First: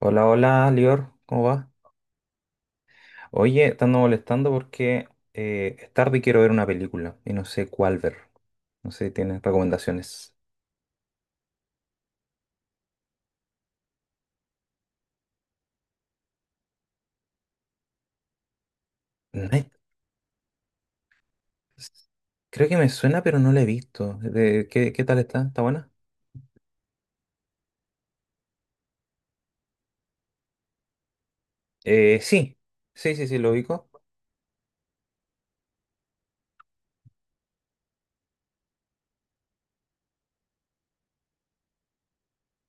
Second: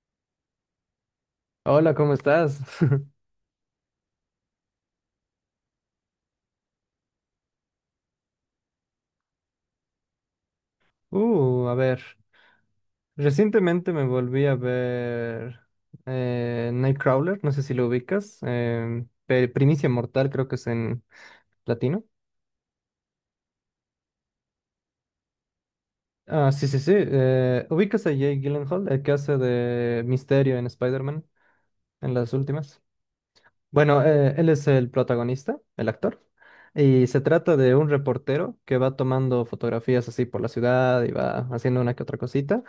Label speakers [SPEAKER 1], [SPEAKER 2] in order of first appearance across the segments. [SPEAKER 1] Hola, hola, Lior, ¿cómo va?
[SPEAKER 2] Hola, ¿cómo estás?
[SPEAKER 1] Oye, te ando molestando porque es tarde y quiero ver una película y no sé cuál ver. No sé si tienes recomendaciones.
[SPEAKER 2] A ver. Recientemente me volví a ver Nightcrawler, no sé si lo ubicas.
[SPEAKER 1] Night-
[SPEAKER 2] Primicia Mortal, creo que es en latino.
[SPEAKER 1] Creo que me suena, pero no la he visto. ¿Qué tal está? ¿Está buena?
[SPEAKER 2] Ah, sí, sí, sí. ¿ ¿ubicas a Jake Gyllenhaal, el que hace de Misterio en Spider-Man, en
[SPEAKER 1] Eh,
[SPEAKER 2] las
[SPEAKER 1] sí,
[SPEAKER 2] últimas?
[SPEAKER 1] sí, sí, sí, lo ubico.
[SPEAKER 2] Bueno, él es el protagonista, el actor, y se trata de un reportero que va tomando fotografías así por la ciudad y va haciendo una que otra cosita.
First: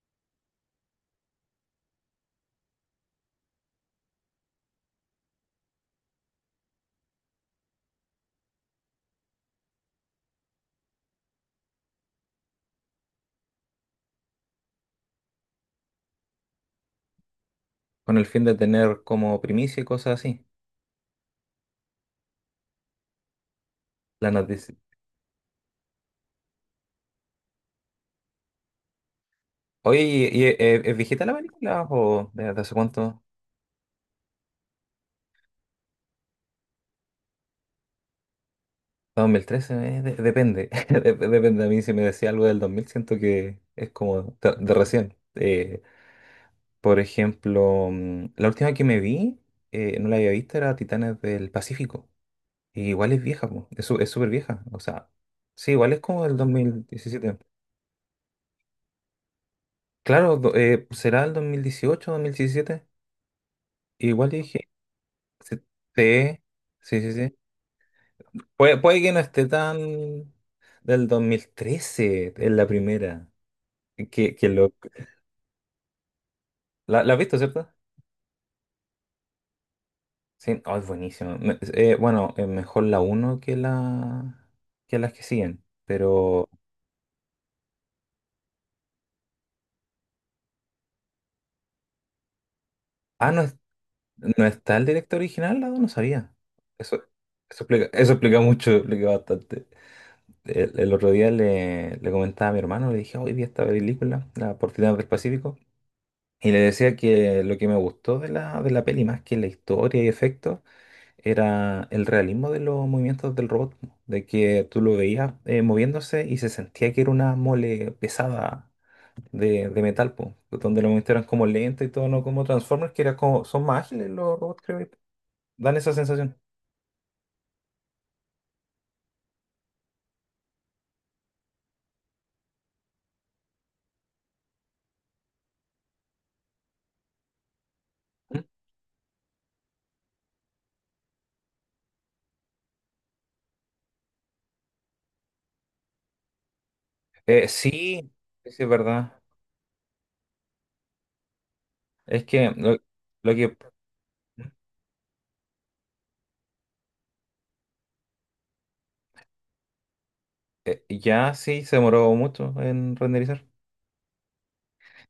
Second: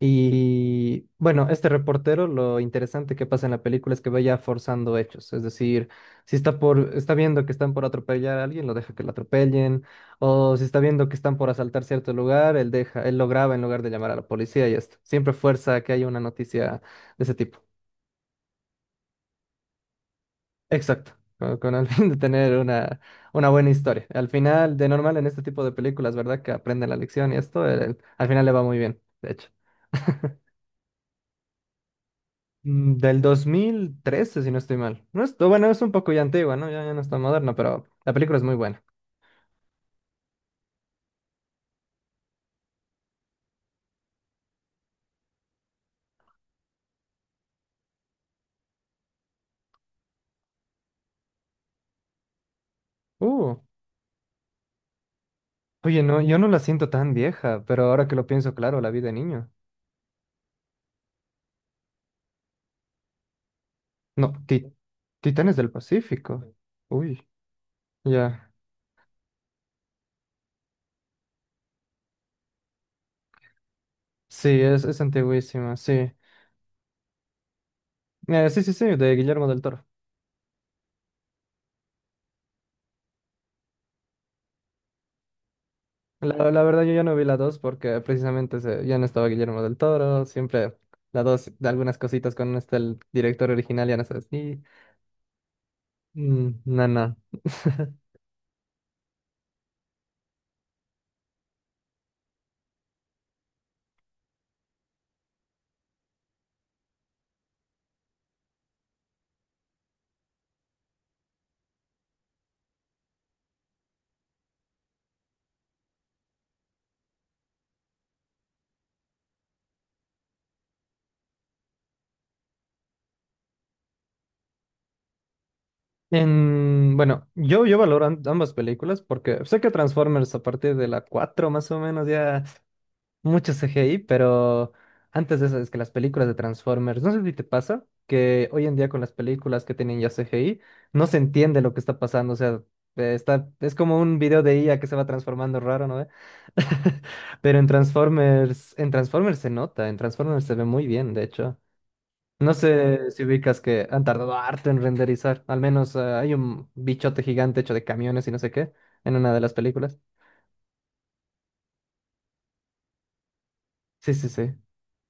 [SPEAKER 2] Y bueno, este reportero, lo interesante que pasa en la película es que vaya forzando hechos, es decir, si está viendo que están por atropellar a alguien, lo deja que lo atropellen, o si está viendo que están por asaltar cierto lugar, él lo graba en lugar de llamar a la policía y esto. Siempre fuerza que haya una noticia de ese tipo.
[SPEAKER 1] Con el fin de tener como primicia y cosas así.
[SPEAKER 2] Exacto, con el fin de tener una buena historia. Al
[SPEAKER 1] La noticia.
[SPEAKER 2] final, de normal en este tipo de películas, ¿verdad? Que aprenden la lección y esto, al final le va muy bien, de hecho.
[SPEAKER 1] Oye, ¿es viejita la película o de hace
[SPEAKER 2] Del
[SPEAKER 1] cuánto?
[SPEAKER 2] 2013 si no estoy mal. No es, bueno, es un poco ya antigua, ¿no? Ya no está moderna, pero la película es muy buena.
[SPEAKER 1] 2013, depende. Depende. A mí, si me decía algo del 2000, siento que es como de, recién. Por ejemplo, la última que me vi, no la había visto, era Titanes del Pacífico. Y igual es vieja,
[SPEAKER 2] Uh,
[SPEAKER 1] po. Es súper vieja. O sea, sí, igual es
[SPEAKER 2] oye, no,
[SPEAKER 1] como del
[SPEAKER 2] yo no la siento tan
[SPEAKER 1] 2017.
[SPEAKER 2] vieja, pero ahora que lo pienso, claro, la vi de niño.
[SPEAKER 1] Claro, será el 2018, 2017. Igual
[SPEAKER 2] No,
[SPEAKER 1] dije,
[SPEAKER 2] Ti-
[SPEAKER 1] sí,
[SPEAKER 2] Titanes del Pacífico.
[SPEAKER 1] sí, sí, sí,
[SPEAKER 2] Uy,
[SPEAKER 1] sí.
[SPEAKER 2] ya.
[SPEAKER 1] Puede que no esté tan... del 2013 es la primera. Que
[SPEAKER 2] Sí,
[SPEAKER 1] lo...
[SPEAKER 2] es antiguísima, sí.
[SPEAKER 1] La has visto, ¿cierto?
[SPEAKER 2] Sí, sí, sí, de Guillermo del Toro.
[SPEAKER 1] Sí, oh, es buenísimo. Bueno, es mejor la uno que la que las que siguen. Pero...
[SPEAKER 2] La verdad yo ya no vi la 2 porque precisamente ya no estaba Guillermo del Toro, siempre la 2 de algunas cositas con este el
[SPEAKER 1] Ah, no,
[SPEAKER 2] director original ya no es
[SPEAKER 1] no
[SPEAKER 2] así.
[SPEAKER 1] está el director original, no, no sabía.
[SPEAKER 2] Mm, no,
[SPEAKER 1] Eso,
[SPEAKER 2] no.
[SPEAKER 1] eso explica mucho, explica bastante. El otro día le comentaba a mi hermano, le dije, hoy vi esta película, La Portina del Pacífico. Y le decía que lo que me gustó de la peli, más que la historia y efectos, era el realismo de los movimientos del robot, po, de que tú lo veías moviéndose y se sentía que era una mole pesada de metal, po, donde los movimientos eran como lentos y todo, no como Transformers, que era como, son más ágiles los robots, creo, y dan esa sensación.
[SPEAKER 2] Bueno, yo valoro ambas películas porque sé que Transformers a partir de la 4 más o menos ya mucho CGI, pero antes de eso es que las películas de Transformers, no sé si te pasa, que hoy en día con las películas que tienen ya CGI, no se entiende lo que está pasando, o sea, es como un video de IA que se va transformando raro, ¿no? ¿ve?
[SPEAKER 1] Eh,
[SPEAKER 2] Pero
[SPEAKER 1] sí, sí, sí, es
[SPEAKER 2] En
[SPEAKER 1] verdad.
[SPEAKER 2] Transformers se nota, en Transformers se ve muy bien, de hecho.
[SPEAKER 1] Es que
[SPEAKER 2] No
[SPEAKER 1] lo,
[SPEAKER 2] sé si
[SPEAKER 1] lo que
[SPEAKER 2] ubicas que han tardado harto en renderizar, al menos hay un bichote gigante hecho de camiones y no sé qué en una de las películas.
[SPEAKER 1] ya sí se demoró mucho en renderizar.
[SPEAKER 2] Sí, sí, sí.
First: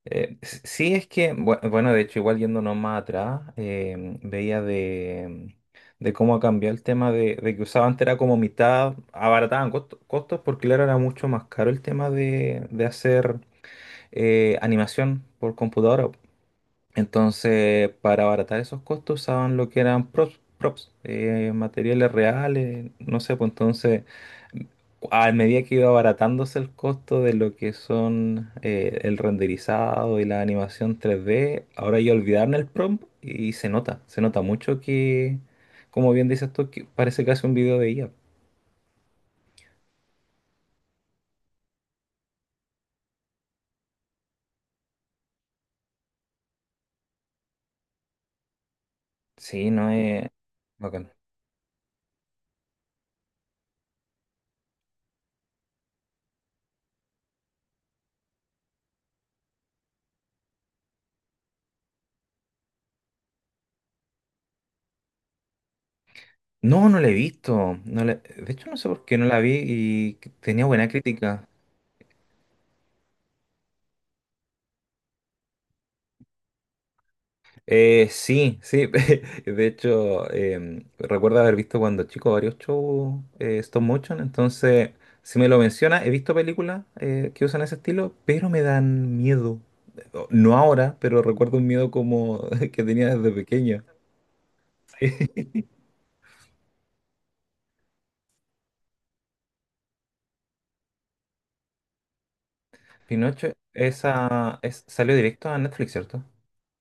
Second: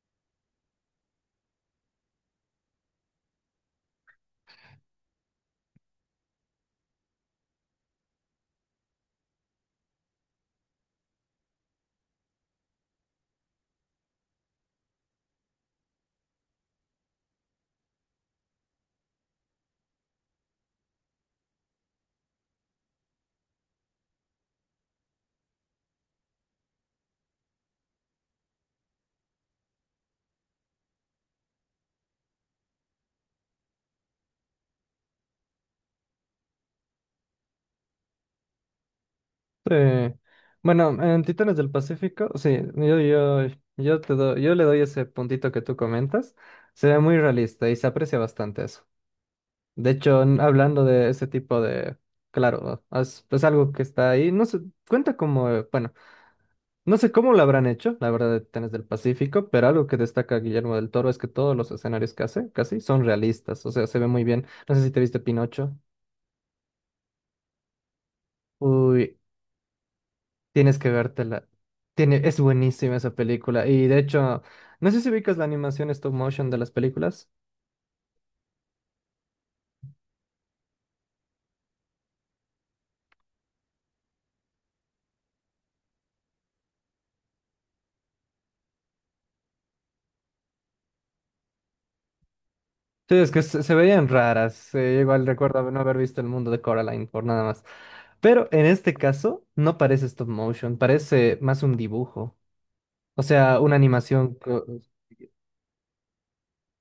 [SPEAKER 1] Sí, es que... bueno, de hecho, igual yéndonos más atrás, veía de cómo ha cambiado el tema de que usaban antes era como mitad, abarataban costos porque claro, era mucho más caro el tema de hacer animación por computadora. Entonces, para abaratar esos costos usaban lo que eran props, materiales reales, no sé, pues entonces, a medida que iba abaratándose el costo de lo que son el renderizado y la animación 3D, ahora ya olvidaron el prompt y se nota mucho que, como bien dices tú, que parece casi un video de IA.
[SPEAKER 2] Sí. Bueno, en Titanes del Pacífico, sí, yo le doy ese puntito que tú comentas. Se ve muy realista y se aprecia bastante eso.
[SPEAKER 1] Sí, no
[SPEAKER 2] De hecho,
[SPEAKER 1] es...
[SPEAKER 2] hablando de
[SPEAKER 1] bacán.
[SPEAKER 2] ese tipo de... Claro, es algo que está ahí. No sé, cuenta como... bueno, no sé cómo lo habrán hecho, la verdad, de Titanes del Pacífico, pero algo que destaca Guillermo del Toro es que todos los escenarios que hace, casi, son realistas. O sea, se ve muy bien. No sé si te viste Pinocho.
[SPEAKER 1] No, no la he visto. De hecho, no sé por
[SPEAKER 2] Uy,
[SPEAKER 1] qué no la vi y tenía
[SPEAKER 2] tienes
[SPEAKER 1] buena
[SPEAKER 2] que
[SPEAKER 1] crítica.
[SPEAKER 2] vértela. Tiene, es buenísima esa película. Y de hecho, no sé si ubicas la animación stop motion de las películas.
[SPEAKER 1] Sí, sí. De hecho, recuerdo haber visto cuando chico varios shows stop motion. Entonces, si me lo menciona, he visto películas que usan ese estilo, pero me dan miedo. No ahora, pero recuerdo un miedo como que tenía
[SPEAKER 2] Sí,
[SPEAKER 1] desde
[SPEAKER 2] es que se
[SPEAKER 1] pequeño.
[SPEAKER 2] veían raras. Igual
[SPEAKER 1] Sí.
[SPEAKER 2] recuerdo no haber visto el mundo de Coraline por nada más. Pero en este caso, no parece stop motion, parece más un dibujo. O
[SPEAKER 1] Pinocho,
[SPEAKER 2] sea, una animación.
[SPEAKER 1] salió directo a Netflix, ¿cierto?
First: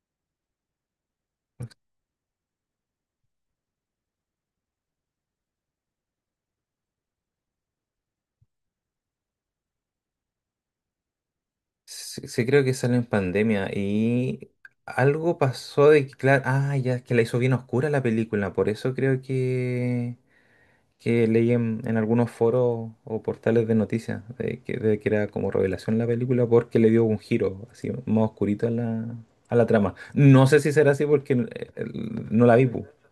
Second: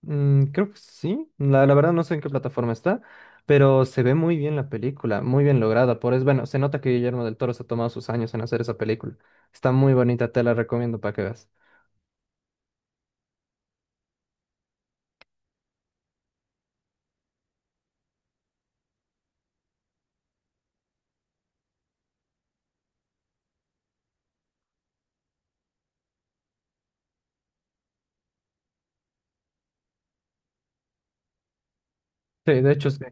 [SPEAKER 2] Creo que sí. La verdad no sé en qué plataforma está. Pero se ve muy bien la película, muy bien lograda. Por eso, bueno, se nota que Guillermo del Toro se ha tomado sus años en hacer esa película. Está muy bonita, te la recomiendo para que veas.
[SPEAKER 1] Sí, sí, creo que salió en pandemia y algo pasó de que, claro, ah, ya es que la hizo bien oscura la película, por eso creo que leí en algunos foros o portales de noticias de que, era como revelación la película porque le dio un giro así más oscurito a a la trama. No sé si será así porque no
[SPEAKER 2] Sí,
[SPEAKER 1] la vi,
[SPEAKER 2] de
[SPEAKER 1] pu.
[SPEAKER 2] hecho sí.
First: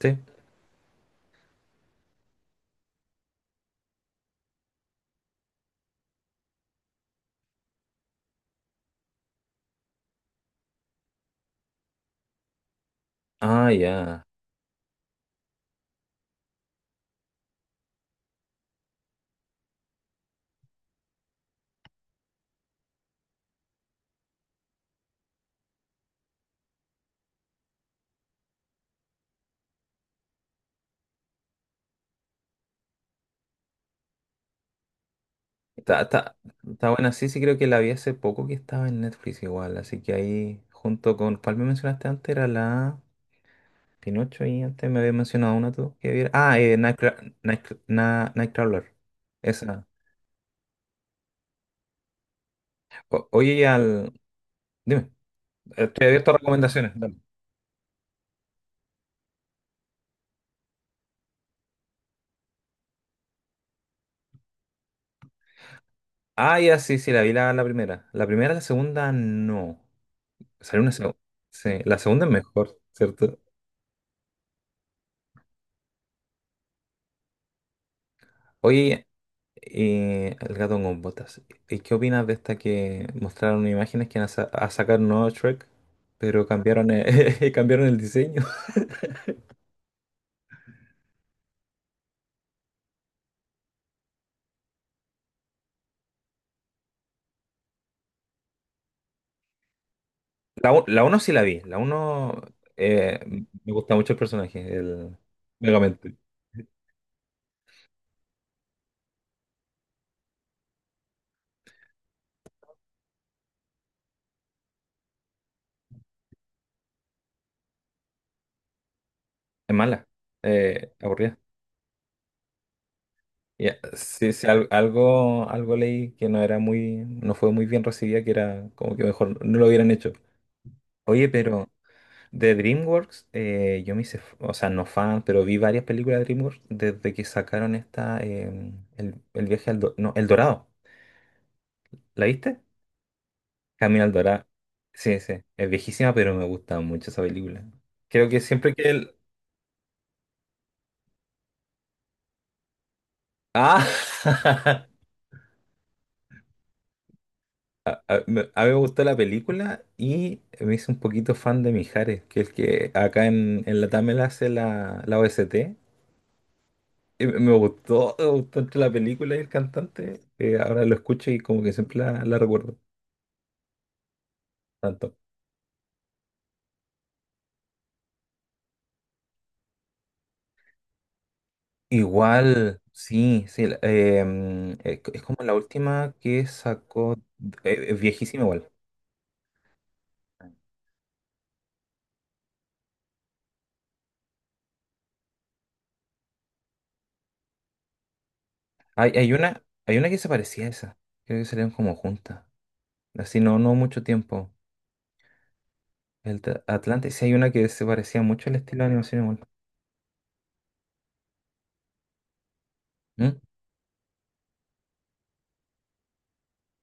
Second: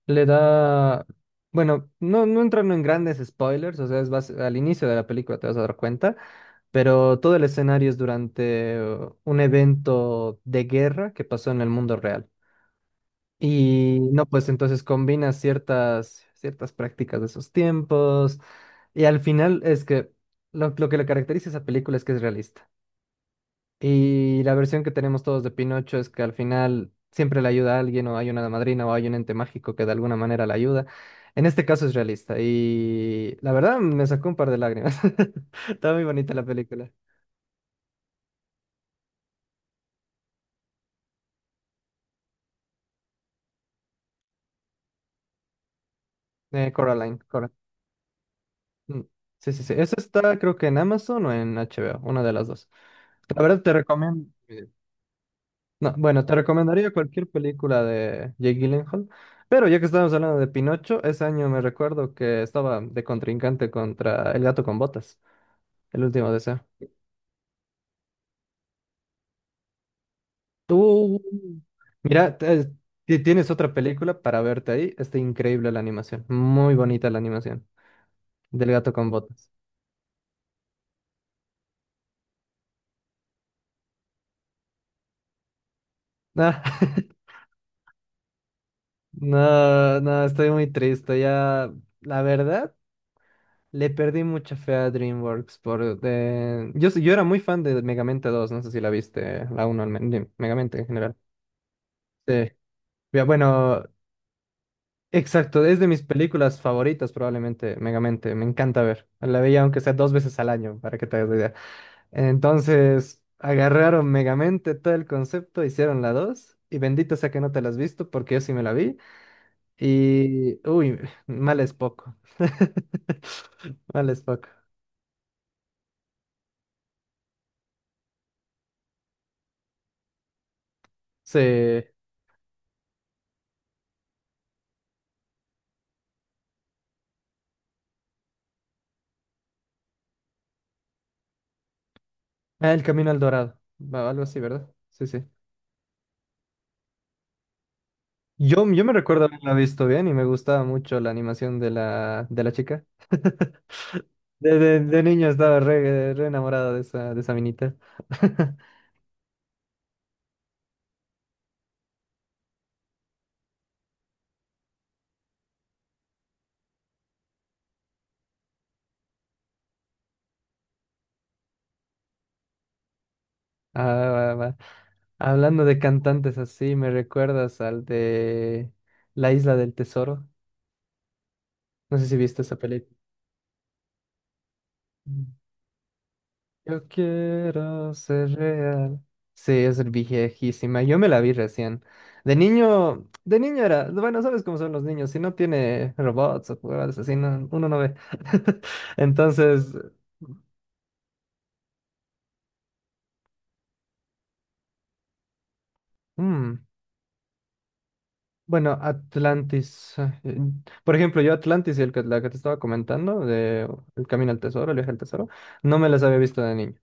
[SPEAKER 1] ¿Sí?
[SPEAKER 2] Le da, bueno, no, no entrando en grandes spoilers, o sea, es al inicio de la película te vas a dar cuenta, pero todo el escenario es durante un evento de guerra que pasó en el mundo real.
[SPEAKER 1] Ah,
[SPEAKER 2] Y
[SPEAKER 1] ya.
[SPEAKER 2] no, pues entonces combina ciertas prácticas de esos tiempos. Y al final es que lo que le caracteriza a esa película es que es realista. Y la versión que tenemos todos de Pinocho es que al final siempre le ayuda a alguien o hay una madrina o hay un ente mágico que de alguna manera le ayuda. En este caso es realista y la verdad me sacó un par de lágrimas. Está
[SPEAKER 1] Está,
[SPEAKER 2] muy bonita
[SPEAKER 1] está,
[SPEAKER 2] la
[SPEAKER 1] Está
[SPEAKER 2] película.
[SPEAKER 1] buena, sí, sí creo que la vi hace poco que estaba en Netflix igual, así que ahí junto con, ¿cuál me mencionaste antes? Era la Pinocho, y antes me había mencionado una tú que viera. Ah,
[SPEAKER 2] Coraline, Cora.
[SPEAKER 1] Nightcrawler.
[SPEAKER 2] Mm. Sí, sí, sí.
[SPEAKER 1] Esa.
[SPEAKER 2] Esa está creo que en Amazon o en HBO, una de las dos.
[SPEAKER 1] O-
[SPEAKER 2] La
[SPEAKER 1] oye,
[SPEAKER 2] verdad
[SPEAKER 1] y
[SPEAKER 2] te
[SPEAKER 1] al...
[SPEAKER 2] recomiendo...
[SPEAKER 1] Dime.
[SPEAKER 2] No,
[SPEAKER 1] Estoy
[SPEAKER 2] bueno,
[SPEAKER 1] abierto
[SPEAKER 2] te
[SPEAKER 1] a
[SPEAKER 2] recomendaría
[SPEAKER 1] recomendaciones. Dale.
[SPEAKER 2] cualquier película de Jake Gyllenhaal. Pero ya que estábamos hablando de Pinocho, ese año me recuerdo que estaba de contrincante contra El Gato con Botas. El último
[SPEAKER 1] Ah,
[SPEAKER 2] deseo.
[SPEAKER 1] ya, sí, sí, la vi la primera. La primera, la segunda, no. Salió una segunda.
[SPEAKER 2] Tú.
[SPEAKER 1] Sí, la segunda es
[SPEAKER 2] Mira,
[SPEAKER 1] mejor, ¿cierto?
[SPEAKER 2] tienes otra película para verte ahí. Está increíble la animación. Muy bonita la animación. Del gato
[SPEAKER 1] Oye,
[SPEAKER 2] con botas.
[SPEAKER 1] El gato con botas. ¿Y qué opinas de esta que mostraron imágenes que van a sacar un nuevo Shrek, pero
[SPEAKER 2] Ah,
[SPEAKER 1] cambiaron el, cambiaron el diseño?
[SPEAKER 2] no, no, estoy muy triste. Ya, la verdad, le perdí mucha fe a DreamWorks por... yo era muy fan de Megamente 2 no sé si la viste, la uno de
[SPEAKER 1] La,
[SPEAKER 2] Megamente
[SPEAKER 1] u-
[SPEAKER 2] en
[SPEAKER 1] la
[SPEAKER 2] general.
[SPEAKER 1] uno sí la vi. La uno,
[SPEAKER 2] Sí.
[SPEAKER 1] eh,
[SPEAKER 2] Ya,
[SPEAKER 1] me
[SPEAKER 2] bueno,
[SPEAKER 1] gusta mucho el personaje, el
[SPEAKER 2] exacto, es de mis
[SPEAKER 1] Megamente.
[SPEAKER 2] películas favoritas probablemente, Megamente, me encanta ver. La veía aunque sea dos veces al año, para que te hagas la idea. Entonces, agarraron Megamente todo el concepto, hicieron la dos, y bendito sea que no te la has visto, porque yo sí me la vi,
[SPEAKER 1] Es mala,
[SPEAKER 2] y... Uy,
[SPEAKER 1] aburrida.
[SPEAKER 2] mal es poco.
[SPEAKER 1] Ya,
[SPEAKER 2] Mal es
[SPEAKER 1] sí, sí,
[SPEAKER 2] poco.
[SPEAKER 1] algo leí que no fue muy bien recibida, que era como que mejor no lo hubieran hecho. Oye, pero
[SPEAKER 2] Sí.
[SPEAKER 1] de DreamWorks, yo me hice, o sea, no fan, pero vi varias películas de DreamWorks desde que sacaron esta, el viaje al, Do- no, El Dorado. ¿La viste?
[SPEAKER 2] Ah, El Camino al Dorado,
[SPEAKER 1] Camino
[SPEAKER 2] va,
[SPEAKER 1] al
[SPEAKER 2] algo así,
[SPEAKER 1] Dorado.
[SPEAKER 2] ¿verdad? Sí,
[SPEAKER 1] Sí,
[SPEAKER 2] sí.
[SPEAKER 1] sí, es viejísima, pero me gusta mucho esa película. Creo que
[SPEAKER 2] Yo,
[SPEAKER 1] siempre
[SPEAKER 2] yo
[SPEAKER 1] que
[SPEAKER 2] me
[SPEAKER 1] el...
[SPEAKER 2] recuerdo haberla visto bien y me gustaba mucho la animación de de la chica.
[SPEAKER 1] Ah.
[SPEAKER 2] De niño estaba re enamorado de de esa minita.
[SPEAKER 1] A, me- a mí me gustó la película y me hice un poquito fan de Mijares, que es el que acá en Latam él hace la OST. Y me gustó, me gustó entre la película y el cantante. Ahora lo escucho y como que siempre la recuerdo
[SPEAKER 2] Ah, va, va.
[SPEAKER 1] tanto.
[SPEAKER 2] Hablando de cantantes así, ¿me recuerdas al de La Isla del Tesoro? No sé si viste esa
[SPEAKER 1] Igual,
[SPEAKER 2] película.
[SPEAKER 1] sí, sí. Es
[SPEAKER 2] Mm.
[SPEAKER 1] como la última que
[SPEAKER 2] Yo
[SPEAKER 1] sacó,
[SPEAKER 2] quiero
[SPEAKER 1] es
[SPEAKER 2] ser
[SPEAKER 1] viejísima igual.
[SPEAKER 2] real. Sí, es viejísima. Yo me la vi recién. De niño era, bueno, sabes cómo son los niños, si no tiene robots o cosas así, uno no ve.
[SPEAKER 1] Hay una,
[SPEAKER 2] Entonces,
[SPEAKER 1] hay una que se parecía a esa. Creo que salieron como juntas. Así no, no mucho tiempo.
[SPEAKER 2] mm,
[SPEAKER 1] Atlantis, sí hay una que se parecía mucho al
[SPEAKER 2] bueno,
[SPEAKER 1] estilo de animación igual.
[SPEAKER 2] Atlantis. Por ejemplo, yo Atlantis, la que te estaba comentando,
[SPEAKER 1] ¿Mm?
[SPEAKER 2] de El Camino al Tesoro, El Viaje al Tesoro, no me las había visto de niño.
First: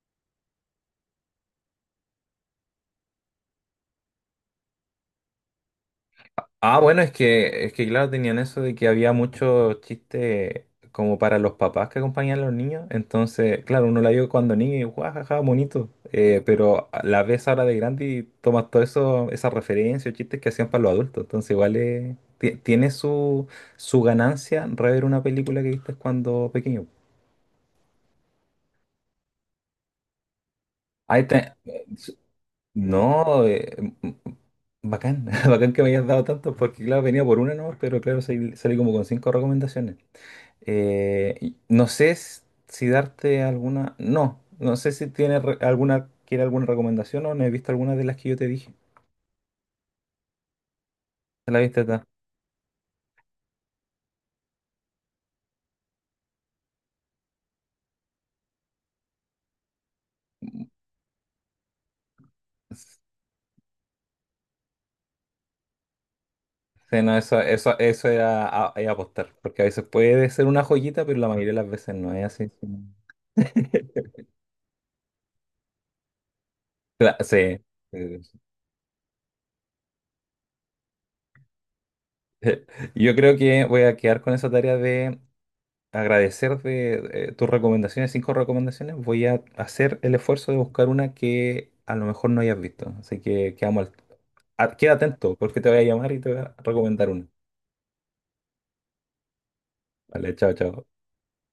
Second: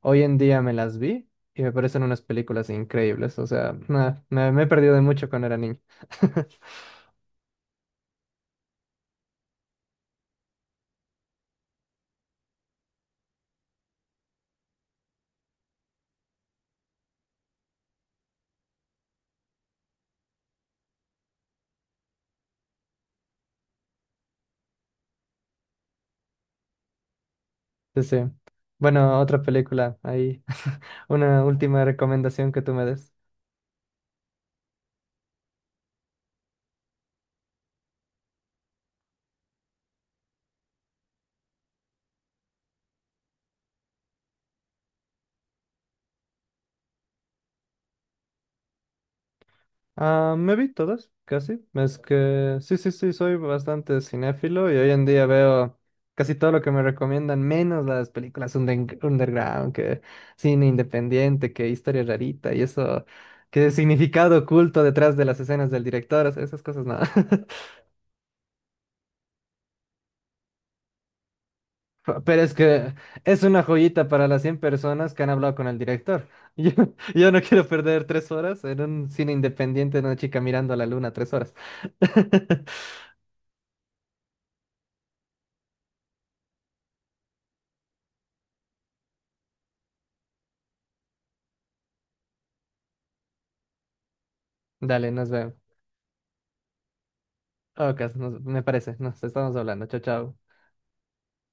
[SPEAKER 2] Hoy en día me las vi y me parecen unas películas increíbles. O sea, nah, me he perdido de mucho cuando era niño.
[SPEAKER 1] Ah, bueno, es que claro, tenían eso de que había mucho chiste como para los papás que acompañan a los niños. Entonces, claro, uno la vio cuando niño y guajaja, bonito. Pero la ves ahora de grande y tomas todo eso, esas referencias, chistes que hacían para los adultos. Entonces, igual tiene su ganancia rever una película que viste cuando pequeño.
[SPEAKER 2] Sí, sí. Bueno, otra película ahí.
[SPEAKER 1] Ahí
[SPEAKER 2] Una
[SPEAKER 1] te-
[SPEAKER 2] última recomendación que tú me des.
[SPEAKER 1] No, bacán, Bacán que me hayas dado tantos, porque claro, venía por una nomás, pero claro, salí como con cinco recomendaciones. Y no sé si darte alguna, no, no sé si tienes alguna, quiere alguna recomendación o no he visto alguna de las que yo te dije.
[SPEAKER 2] Ah, me vi todas,
[SPEAKER 1] ¿La
[SPEAKER 2] casi.
[SPEAKER 1] viste
[SPEAKER 2] Es
[SPEAKER 1] está?
[SPEAKER 2] que sí, sí, sí, soy bastante cinéfilo y hoy en día veo casi todo lo que me recomiendan, menos las películas underground, que cine independiente, que historia rarita y eso, que significado oculto detrás de las escenas del director, o sea, esas cosas
[SPEAKER 1] Sí,
[SPEAKER 2] nada.
[SPEAKER 1] no, eso, eso es apostar, porque a veces puede ser una joyita, pero la mayoría de las veces no es
[SPEAKER 2] Pero
[SPEAKER 1] así.
[SPEAKER 2] es que es una joyita para las 100 personas que han hablado con el director. Yo, yo no
[SPEAKER 1] Sí.
[SPEAKER 2] quiero perder
[SPEAKER 1] Sí,
[SPEAKER 2] tres
[SPEAKER 1] sí.
[SPEAKER 2] horas en un cine independiente de una chica mirando a la luna tres horas.
[SPEAKER 1] Yo creo que voy a quedar con esa tarea, agradecer de tus recomendaciones, cinco recomendaciones. Voy a hacer el esfuerzo de buscar una que a lo mejor no hayas visto. Así que quedamos queda
[SPEAKER 2] Dale, nos
[SPEAKER 1] atento
[SPEAKER 2] vemos.
[SPEAKER 1] porque te voy a llamar y te voy a recomendar una.
[SPEAKER 2] Ok, me parece. Nos estamos hablando. Chao,
[SPEAKER 1] Vale,
[SPEAKER 2] chao.
[SPEAKER 1] chao, chao.